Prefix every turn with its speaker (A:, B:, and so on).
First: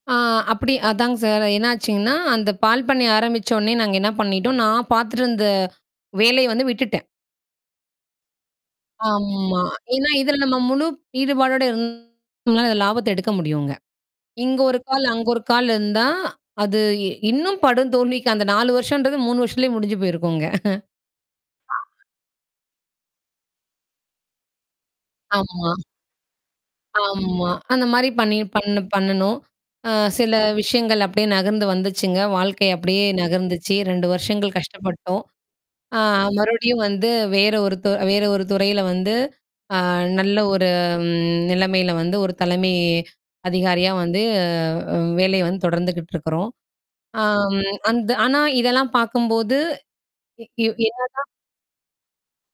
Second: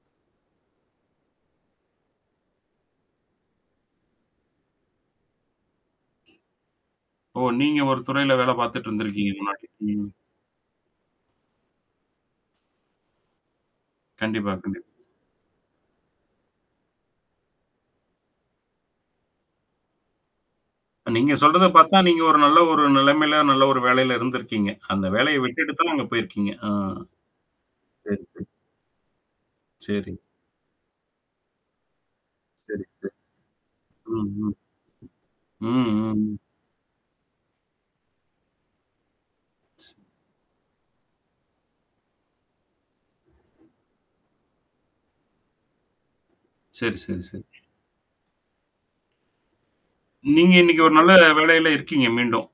A: ஆ அப்படி, அதாங் சார். என்ன ஆச்சுங்னா அந்தப் பால் பண்ணைய ஆரம்பிச்சோனய நாங்க என்ன பண்ணிட்டோம், நான் பாத்துட்டு இருந்த வேலைய வந்து விட்டுட்டேன்.
B: ஓ, நீங்க ஒரு துறையில வேலை பார்த்துட்டு இருந்திருக்கீங்க,
A: ஆமா.
B: முன்னாடி. ம்.
A: ஏன்னா இதுல நம்ம முழு ஈடுபாடோட இ ருந்தா லாபத்தை எடுக்க முடியும்ங்க.
B: கண்டிப்பா,
A: இங்க 1
B: கண்டிப்பா.
A: கால், அங்க 1 கால் இருந்தா அது இ இன்னும் படுதோல்விக்கு அந்த 4 வருஷம்ன்றது 3 வருஷத்துலயே முடிஞ்சு போயிருக்கும்ங்க.
B: நீங்க சொல்றதை பார்த்தா நீங்க ஒரு நல்ல ஒரு நிலைமையில, நல்ல ஒரு வேலையில இருந்திருக்கீங்க. அந்த வேலைய
A: ஆமா.
B: விட்டுட்டுத்துதான் அங்க போயிருக்கீங்க, அ,
A: ஆமா. அந்த மாதிரி
B: சரி,
A: பண்ணி
B: சரி.
A: பண்ணு பண்ணணோம். அ
B: சரி.
A: சில விஷயங்கள் அப்படியே நகர்ந்து வந்துச்சுங்க. வாழ்க்கை
B: சரி,
A: அப்படியே
B: சரி.
A: நகர்ந்துச்சு. 2
B: ம், ம்.
A: வருஷங்கள் கஷ்டப்பட்டோம்.
B: ம்,
A: ஆ
B: ம், ம்.
A: மறுபடியும் வந்து வேற ஒரு து வேற ஒரு துறையில வந்து அ நல்ல ஒரு ம் நிலைமையில வந்து ஒரு தலைமை அதிகாரியா வந்து அ உ வேலையை வந்து தொடர்ந்துகிட்டு இருக்கிறோம்.
B: சரி, சரி, சரி.
A: அம் அந்த ஆனா இதெல்லாம் பார்க்கும்போது இ
B: நீங்க
A: இவ்
B: இன்னைக்கு
A: இவ்
B: ஒரு
A: [unintelligible]
B: நல்ல வேலையில இருக்கீங்க மீண்டும்?